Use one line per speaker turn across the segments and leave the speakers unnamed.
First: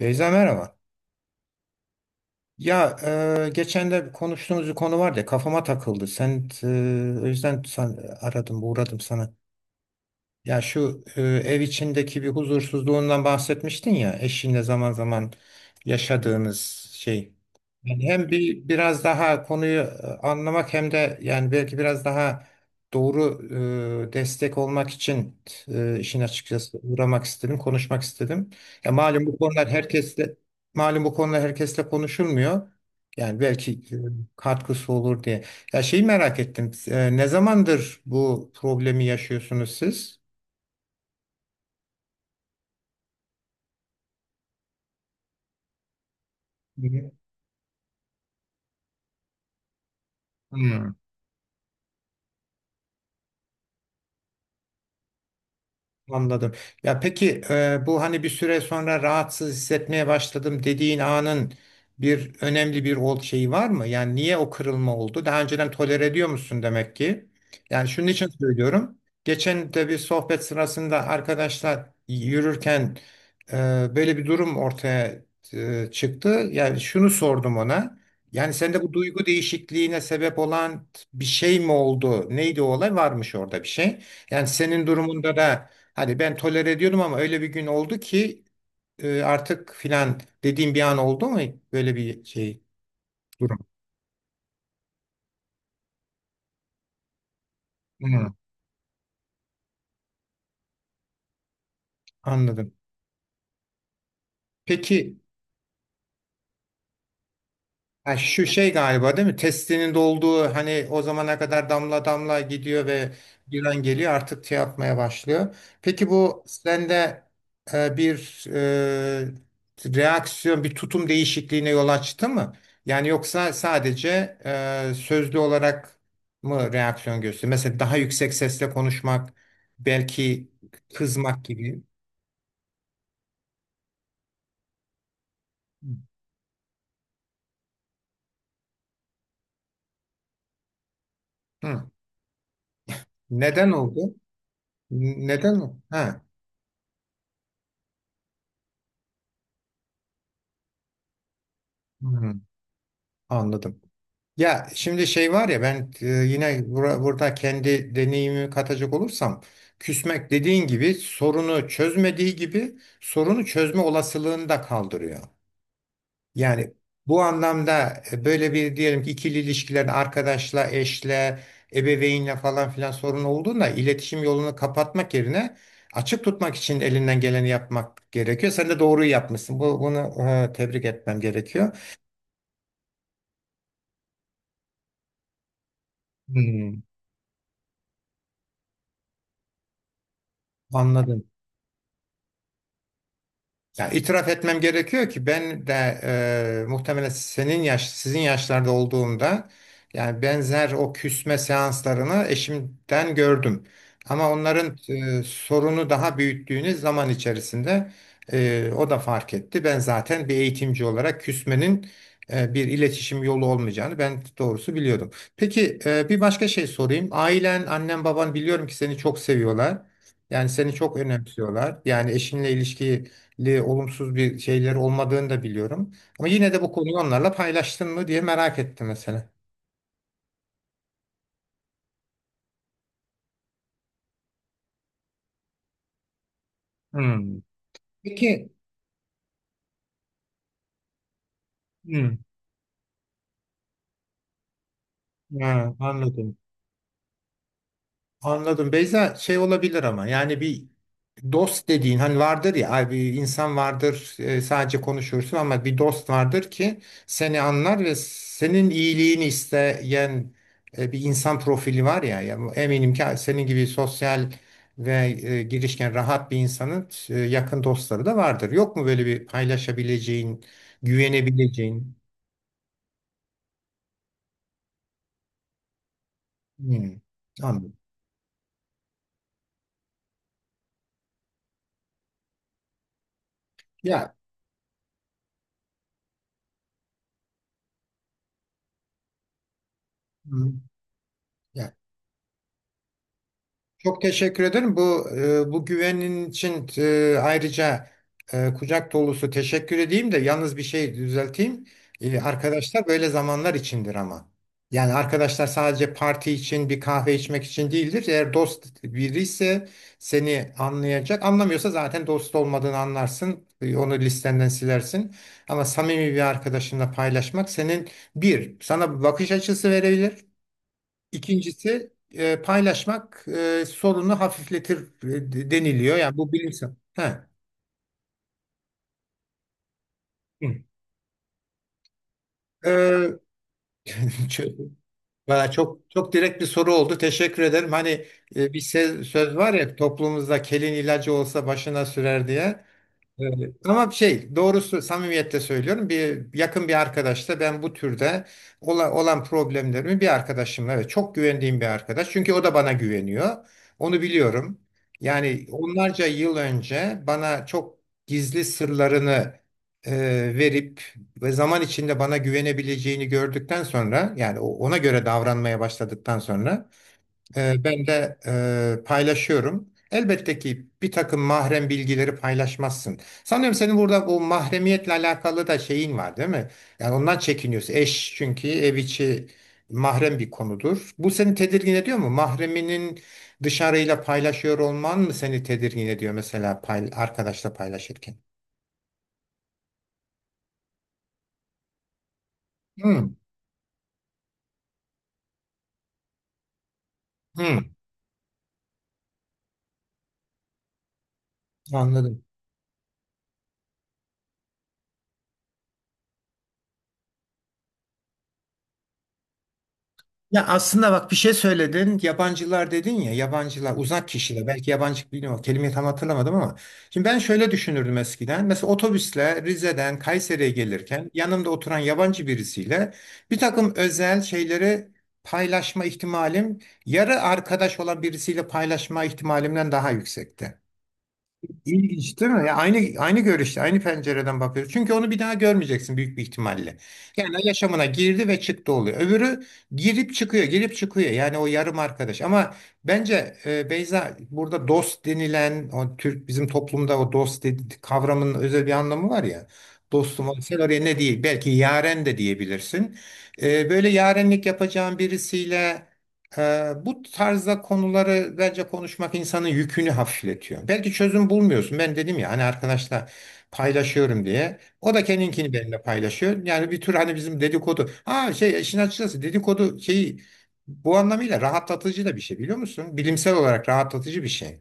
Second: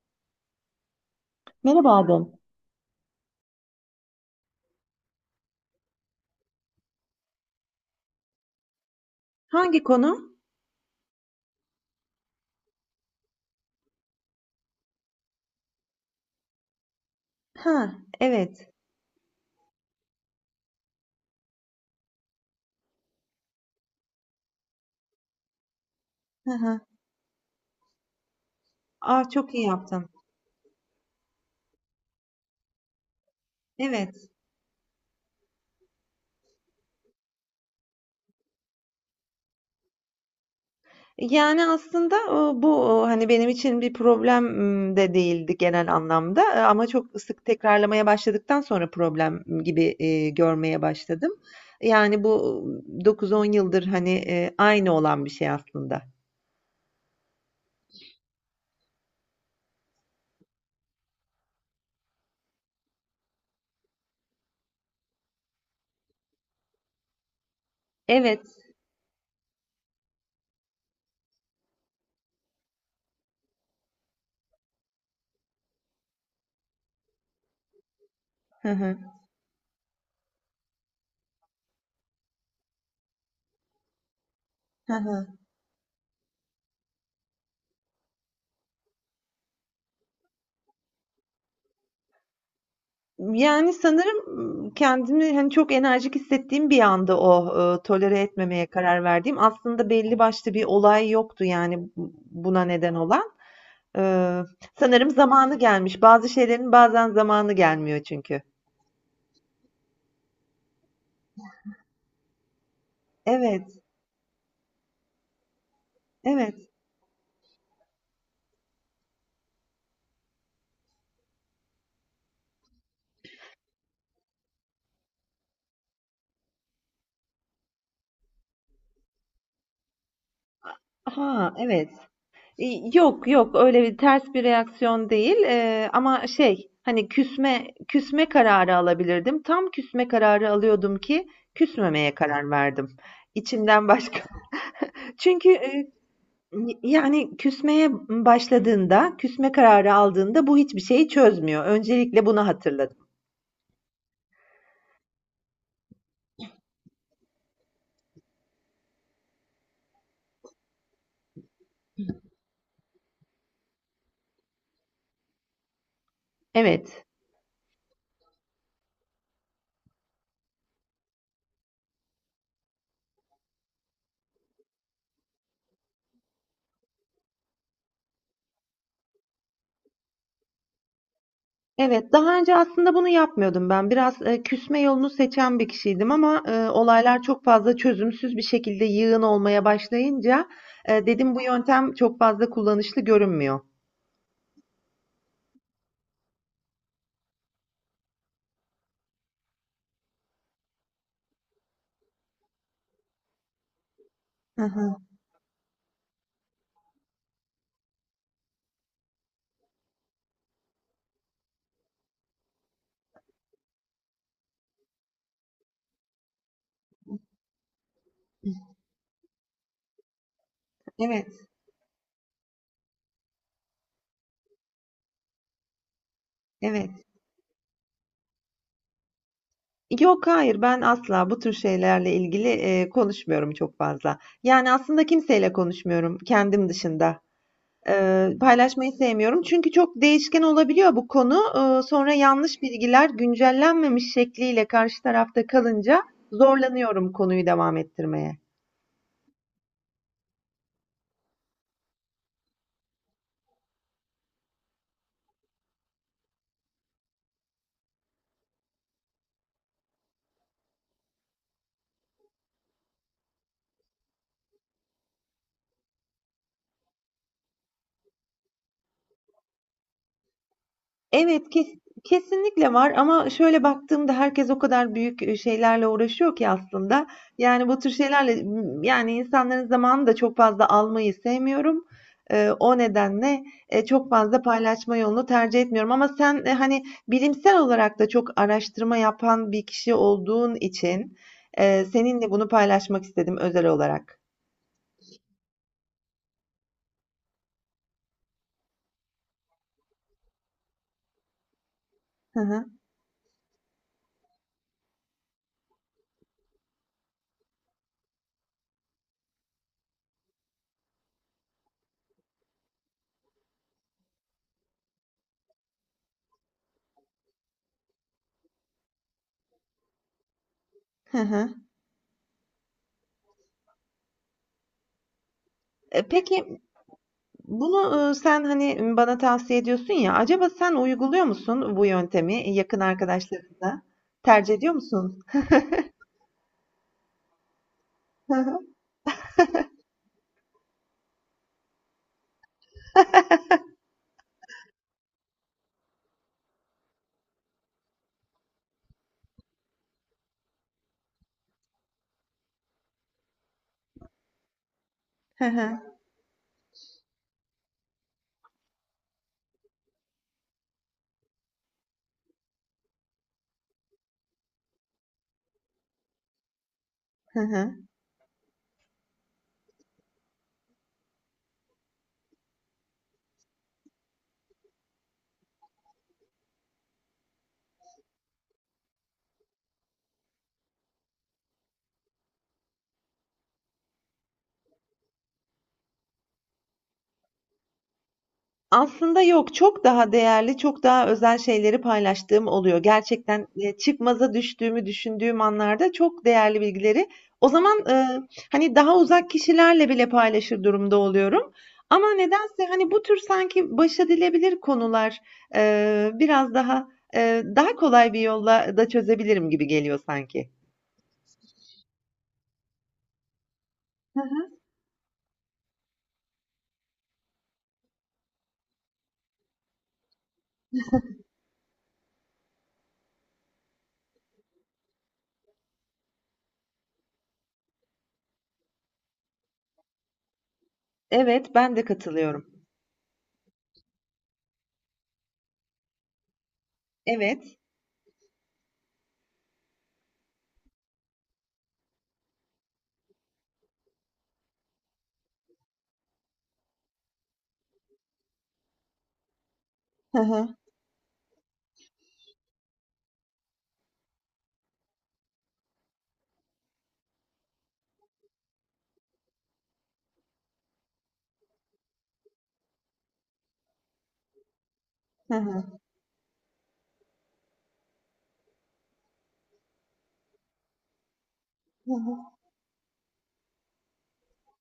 Beyza, merhaba.
Merhaba Adem.
Ya geçen de konuştuğumuz bir konu vardı ya, kafama takıldı. O yüzden aradım, uğradım sana.
Hangi konu?
Ya şu ev içindeki bir huzursuzluğundan bahsetmiştin ya, eşinle zaman zaman yaşadığınız şey.
Ha,
Yani hem bir
evet.
biraz daha konuyu anlamak hem de yani belki biraz daha doğru destek olmak için işin
Hı
açıkçası
hı.
uğramak istedim, konuşmak istedim. Ya malum,
Aa,
bu
çok iyi
konular
yaptın.
herkesle malum bu konular herkesle konuşulmuyor. Yani belki
Evet.
katkısı olur diye. Ya şeyi merak ettim. Ne zamandır bu problemi yaşıyorsunuz siz?
Yani aslında bu hani benim için bir problem de değildi genel anlamda.
Hı
Ama çok
hı.
sık tekrarlamaya başladıktan sonra problem gibi görmeye başladım. Yani bu 9-10 yıldır hani aynı olan bir şey aslında.
Anladım. Ya peki, bu hani bir süre sonra rahatsız hissetmeye başladım dediğin anın önemli bir şeyi var mı? Yani niye o kırılma oldu? Daha önceden tolere ediyor musun demek ki? Yani şunun için
Evet.
söylüyorum. Geçen de bir sohbet sırasında arkadaşlar yürürken e, böyle bir durum ortaya çıktı. Yani şunu sordum ona. Yani
Hı
sende bu
hı.
duygu değişikliğine sebep olan bir şey mi oldu? Neydi o olay? Varmış orada bir şey. Yani senin
Hı hı.
durumunda da hani ben tolere ediyordum ama öyle bir gün oldu ki artık filan dediğim bir an oldu mu, böyle bir durum?
Yani sanırım, kendimi, hani, çok enerjik hissettiğim bir anda o, tolere
Hı,
etmemeye karar verdiğim, aslında belli başlı bir olay yoktu, yani, bu buna
anladım.
neden olan. Iıı, sanırım
Peki.
zamanı gelmiş. Bazı şeylerin bazen zamanı gelmiyor
Ha,
çünkü.
şu şey galiba, değil mi? Testinin dolduğu, hani o zamana kadar damla damla gidiyor ve
Evet,
giren geliyor artık şey yapmaya başlıyor. Peki bu
evet.
sende bir reaksiyon, bir tutum değişikliğine yol açtı mı? Yani yoksa sadece sözlü olarak mı reaksiyon gösteriyor? Mesela daha yüksek sesle konuşmak, belki kızmak
Ha,
gibi.
evet. Yok, yok, öyle bir ters bir reaksiyon değil, ama şey, hani, küsme kararı alabilirdim. Tam küsme kararı alıyordum ki
Hı.
küsmemeye karar verdim.
Neden
İçimden
oldu?
başka. Çünkü,
Neden? Ha.
yani küsmeye başladığında, küsme kararı aldığında bu hiçbir şeyi çözmüyor. Öncelikle
Hı,
bunu hatırladım.
anladım. Ya şimdi, şey var ya, ben yine burada kendi deneyimi katacak olursam, küsmek dediğin gibi sorunu çözmediği gibi sorunu çözme olasılığını da kaldırıyor. Yani
Evet,
bu anlamda böyle bir, diyelim ki ikili ilişkilerin arkadaşla, eşle, ebeveynle falan filan sorun olduğunda iletişim yolunu kapatmak yerine açık tutmak için elinden geleni yapmak gerekiyor. Sen de doğruyu yapmışsın. Bunu tebrik etmem gerekiyor.
evet. Daha önce aslında bunu yapmıyordum ben. Biraz, küsme yolunu seçen bir kişiydim ama,
Hmm,
olaylar çok fazla çözümsüz bir şekilde yığın olmaya başlayınca,
anladım.
dedim bu yöntem çok fazla kullanışlı görünmüyor.
Yani itiraf etmem gerekiyor ki ben de muhtemelen sizin yaşlarda olduğumda yani benzer o küsme seanslarını eşimden gördüm. Ama
Hı
onların
hı.
sorunu daha büyüttüğünüz zaman içerisinde o da fark etti. Ben zaten bir eğitimci olarak küsmenin bir iletişim yolu olmayacağını, ben doğrusu biliyordum. Peki, bir başka şey sorayım. Ailen, annen, baban, biliyorum ki seni çok seviyorlar. Yani seni çok
Evet,
önemsiyorlar. Yani eşinle ilişkiyi olumsuz bir şeyleri olmadığını da biliyorum. Ama yine de bu konuyu
evet.
onlarla paylaştın mı diye merak ettim mesela.
Yok, hayır. Ben asla bu tür şeylerle ilgili, konuşmuyorum çok fazla. Yani aslında kimseyle konuşmuyorum kendim dışında.
Hmm. Peki.
Paylaşmayı sevmiyorum. Çünkü çok değişken olabiliyor bu konu. Sonra
Hmm.
yanlış bilgiler güncellenmemiş şekliyle karşı tarafta
Ha,
kalınca
anladım.
zorlanıyorum konuyu devam ettirmeye.
Anladım. Beyza, şey olabilir ama yani bir dost dediğin hani vardır ya, ay, bir insan vardır sadece konuşursun ama bir dost vardır ki seni anlar ve senin iyiliğini isteyen bir insan profili var ya, ya eminim ki senin gibi sosyal ve girişken, rahat bir insanın yakın dostları da vardır. Yok mu böyle bir paylaşabileceğin,
Evet,
güvenebileceğin?
kesinlikle var ama şöyle baktığımda herkes o kadar büyük, şeylerle uğraşıyor ki
Hmm,
aslında. Yani,
anladım.
bu tür şeylerle, yani, insanların zamanını da çok fazla almayı sevmiyorum. O nedenle, çok
Ya,
fazla paylaşma yolunu tercih etmiyorum ama sen, hani, bilimsel olarak da çok araştırma yapan bir kişi olduğun
hmm,
için,
ya,
seninle bunu paylaşmak istedim özel
çok
olarak.
teşekkür ederim. Bu güvenin için ayrıca kucak dolusu teşekkür edeyim de yalnız bir şey düzelteyim. E,
Hı hı.
arkadaşlar böyle zamanlar içindir ama. Yani arkadaşlar sadece parti için, bir kahve içmek için değildir. Eğer dost biri ise seni anlayacak. Anlamıyorsa zaten dost olmadığını anlarsın. Onu listenden silersin. Ama samimi bir arkadaşınla paylaşmak senin bir sana bir bakış açısı verebilir.
Hı hı.
İkincisi, paylaşmak sorunu hafifletir deniliyor.
Eee,
Yani bu
peki
bilimsel. Ha.
bunu, sen, hani, bana tavsiye ediyorsun ya, acaba
Hı.
sen uyguluyor musun bu yöntemi yakın
Ee,
arkadaşlarınla?
çok,
Tercih ediyor musun?
valla çok çok direkt bir soru oldu. Teşekkür ederim. Hani bir söz var ya toplumumuzda: kelin ilacı olsa başına sürer diye. Evet. Ama şey, doğrusu samimiyetle söylüyorum, bir yakın bir arkadaşla ben bu türde olan problemlerimi, bir arkadaşımla evet, çok güvendiğim bir arkadaş çünkü o da bana güveniyor, onu biliyorum, yani onlarca yıl önce bana çok gizli sırlarını e, verip ve zaman içinde bana güvenebileceğini gördükten sonra, yani ona göre davranmaya başladıktan sonra ben de paylaşıyorum. Elbette ki bir takım mahrem bilgileri paylaşmazsın. Sanıyorum senin burada bu mahremiyetle alakalı da şeyin var, değil mi? Yani ondan çekiniyorsun. Eş, çünkü ev içi mahrem bir konudur. Bu seni tedirgin ediyor mu? Mahreminin dışarıyla paylaşıyor olman mı seni tedirgin ediyor mesela, arkadaşla paylaşırken?
Aslında yok, çok daha değerli, çok daha özel şeyleri paylaştığım oluyor.
Hmm,
Gerçekten, çıkmaza düştüğümü düşündüğüm anlarda çok değerli bilgileri o
hmm,
zaman, hani, daha uzak kişilerle bile paylaşır durumda oluyorum ama
anladım.
nedense, hani, bu tür sanki başedilebilir konular, biraz daha, daha kolay bir yolla da çözebilirim gibi geliyor
Ya
sanki.
aslında bak, bir şey söyledin. Yabancılar dedin ya, yabancılar, uzak
Hı
kişiler,
hı.
belki yabancı, bilmiyorum kelimeyi tam hatırlamadım ama şimdi ben şöyle düşünürdüm eskiden. Mesela otobüsle Rize'den Kayseri'ye gelirken yanımda oturan yabancı birisiyle bir takım özel şeyleri paylaşma ihtimalim, yarı arkadaş olan birisiyle paylaşma ihtimalimden daha yüksekti.
Evet, ben de
İlginç değil mi? Ya
katılıyorum.
aynı görüşte, aynı pencereden bakıyoruz. Çünkü onu bir daha görmeyeceksin büyük bir ihtimalle. Yani
Evet.
yaşamına girdi ve çıktı oluyor. Öbürü girip çıkıyor, girip çıkıyor. Yani o yarım arkadaş. Ama bence Beyza, burada dost denilen, o bizim toplumda o dost kavramının özel bir anlamı var ya.
Hı
Dostum ol,
hı.
sen oraya, ne değil, belki yaren de diyebilirsin. Böyle yarenlik yapacağın birisiyle bu tarzda konuları bence konuşmak insanın yükünü hafifletiyor. Belki çözüm bulmuyorsun. Ben dedim ya, hani arkadaşla paylaşıyorum diye. O da
Hı
kendinkini
hı.
benimle paylaşıyor. Yani bir tür hani bizim dedikodu. Ha, şey, işin açıkçası dedikodu şeyi bu anlamıyla
Hı
rahatlatıcı da bir
hı.
şey, biliyor musun? Bilimsel olarak rahatlatıcı bir şey.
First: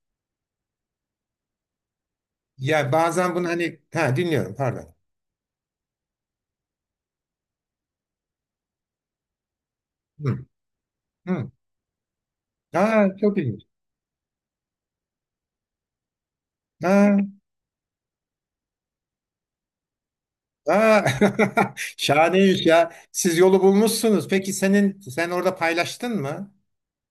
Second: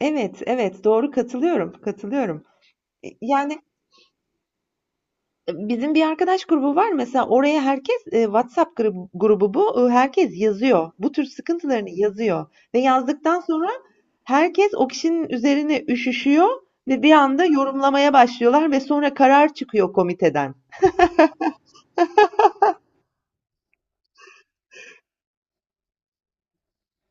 Evet, evet, doğru, katılıyorum, katılıyorum.
Ya bazen bunu
Yani
hani, ha, dinliyorum, pardon.
bizim bir arkadaş grubu var, mesela oraya herkes WhatsApp grubu, bu. E, herkes
Hı,
yazıyor. Bu tür
hı.
sıkıntılarını yazıyor. Ve
Ha, çok
yazdıktan
ilginç.
sonra herkes o kişinin üzerine üşüşüyor ve bir
Ha,
anda yorumlamaya başlıyorlar ve sonra karar çıkıyor komiteden.
ha. Şahane iş ya. Siz yolu bulmuşsunuz. Peki sen orada paylaştın mı?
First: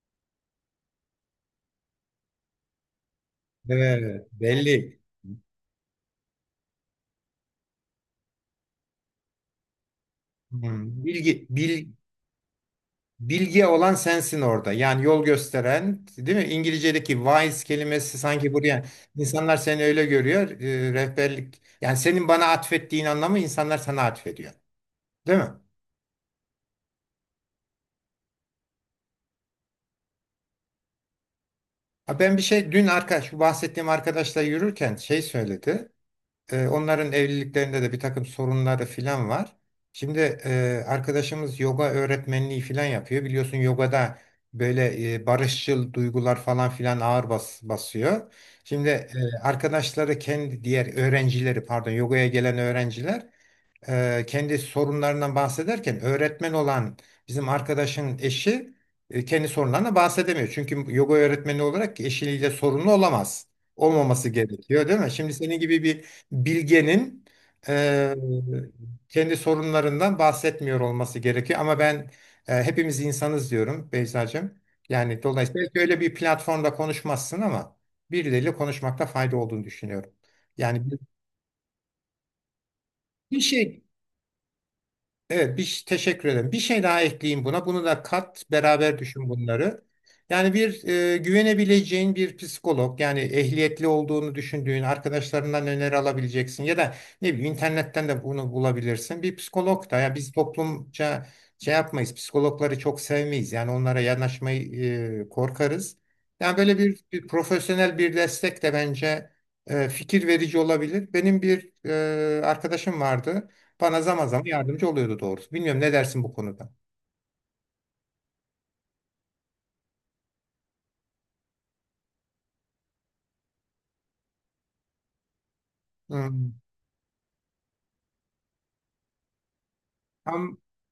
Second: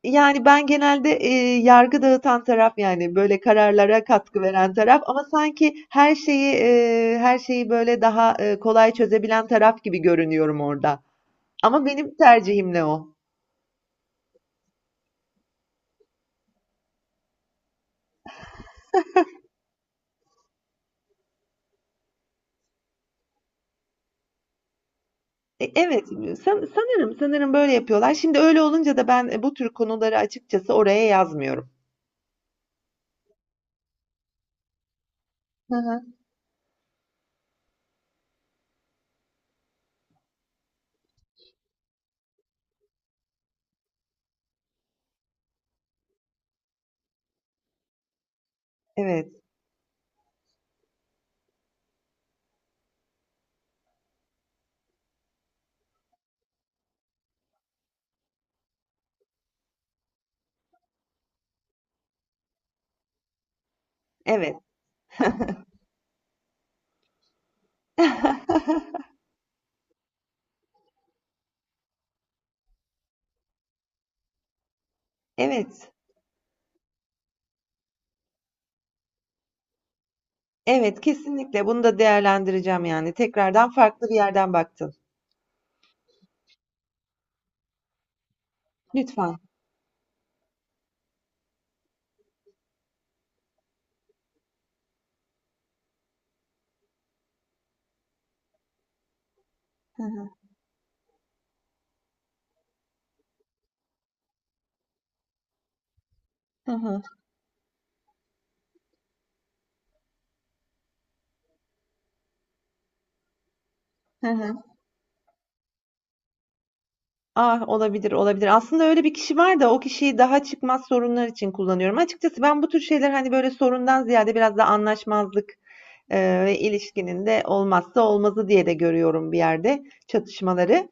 Yani ben genelde yargı dağıtan taraf, yani böyle kararlara
Evet,
katkı veren
belli.
taraf, ama sanki her şeyi böyle daha kolay çözebilen taraf gibi görünüyorum orada.
Hmm,
Ama benim tercihim ne o.
bilgi olan sensin orada. Yani yol gösteren, değil mi? İngilizce'deki wise kelimesi sanki buraya, insanlar seni öyle görüyor. Rehberlik. Yani senin bana atfettiğin anlamı insanlar sana atfediyor. Değil mi?
E, evet, sanırım, sanırım böyle yapıyorlar. Şimdi öyle olunca da ben, bu tür konuları açıkçası oraya yazmıyorum.
Ha. Ben bir şey dün arkadaş, şu bahsettiğim arkadaşla yürürken şey
Hı
söyledi.
hı.
Onların evliliklerinde de bir takım sorunları filan var. Şimdi arkadaşımız yoga öğretmenliği filan yapıyor. Biliyorsun yogada böyle barışçıl duygular falan filan ağır basıyor. Şimdi
Evet,
arkadaşları, kendi diğer öğrencileri, pardon, yogaya gelen öğrenciler kendi sorunlarından bahsederken, öğretmen olan bizim arkadaşın eşi kendi sorunlarına bahsedemiyor. Çünkü yoga öğretmeni olarak eşiyle sorunlu olamaz. Olmaması
evet.
gerekiyor, değil mi? Şimdi senin gibi bir bilgenin e, kendi sorunlarından bahsetmiyor olması gerekiyor. Ama ben hepimiz insanız diyorum Beyza'cığım. Yani dolayısıyla
Evet,
öyle bir platformda konuşmazsın ama birileriyle konuşmakta fayda olduğunu düşünüyorum. Yani bir
evet, kesinlikle bunu da değerlendireceğim yani.
bir
Tekrardan
şey
farklı bir yerden baktın.
Evet, teşekkür ederim. Bir şey daha ekleyeyim buna. Bunu da kat, beraber düşün
Lütfen.
bunları. Yani bir güvenebileceğin bir psikolog, yani ehliyetli olduğunu düşündüğün arkadaşlarından öneri alabileceksin ya da ne bileyim, internetten de bunu bulabilirsin. Bir psikolog da,
Hı
ya
hı.
biz toplumca şey yapmayız, psikologları çok sevmeyiz. Yani onlara yanaşmayı korkarız. Yani
Hı
böyle
hı.
bir, profesyonel bir destek de bence fikir verici olabilir. Benim bir arkadaşım vardı. Bana zaman
Hı
zaman
hı.
yardımcı oluyordu doğrusu. Bilmiyorum, ne dersin bu konuda?
Ah, olabilir, olabilir. Aslında öyle bir kişi var da o kişiyi daha çıkmaz sorunlar için kullanıyorum. Açıkçası ben bu tür şeyler hani böyle sorundan ziyade biraz da anlaşmazlık.
Hmm.
Ve ilişkinin de olmazsa olmazı diye de görüyorum bir yerde
Tam
çatışmaları.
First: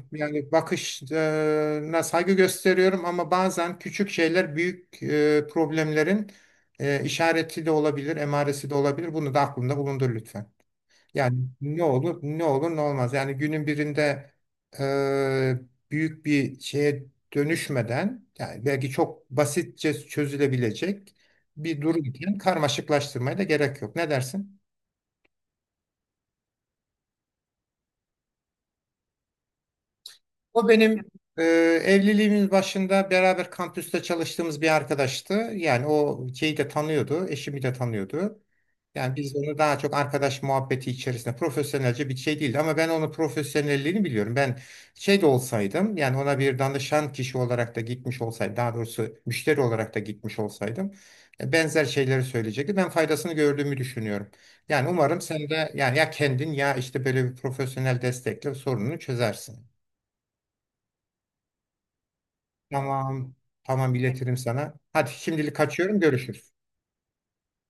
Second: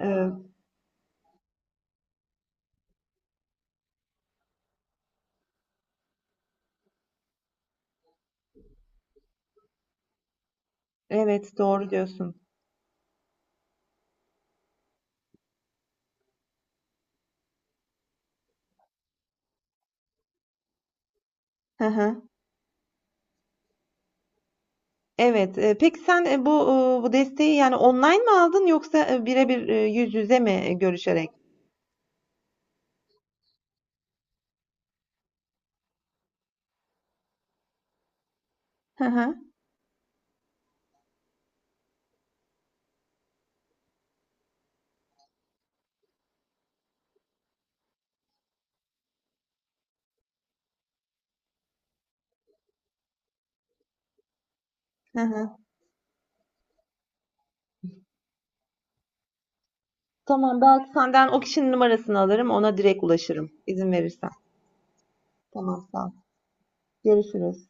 Eee,
Yani bakışına saygı gösteriyorum ama bazen küçük şeyler büyük problemlerin işareti de olabilir, emaresi de olabilir. Bunu da aklında bulundur lütfen. Yani
evet,
ne
doğru
olur,
diyorsun.
ne olur ne olmaz. Yani günün birinde e, büyük bir şeye dönüşmeden, yani belki çok basitçe çözülebilecek bir
Hı
durum
hı.
için karmaşıklaştırmaya da gerek yok. Ne dersin?
Evet, peki sen bu bu desteği yani online mi aldın yoksa birebir yüz yüze mi
O benim
görüşerek?
e, evliliğimin başında beraber kampüste çalıştığımız bir arkadaştı. Yani o şeyi de tanıyordu, eşimi de tanıyordu.
Hı
Yani biz
hı.
onu daha çok arkadaş muhabbeti içerisinde, profesyonelce bir şey değildi, ama ben onun profesyonelliğini biliyorum. Ben şey de olsaydım, yani ona bir danışan kişi olarak da gitmiş olsaydım, daha doğrusu müşteri olarak da gitmiş olsaydım benzer şeyleri söyleyecekti. Ben faydasını gördüğümü düşünüyorum. Yani
Hı
umarım sen
hı.
de yani ya kendin ya işte böyle bir profesyonel destekle sorununu çözersin.
Tamam, belki senden o kişinin numarasını alırım, ona direkt
Tamam.
ulaşırım izin
Tamam,
verirsen.
iletirim sana. Hadi şimdilik
Tamam,
kaçıyorum.
sağ ol.
Görüşürüz.
Görüşürüz.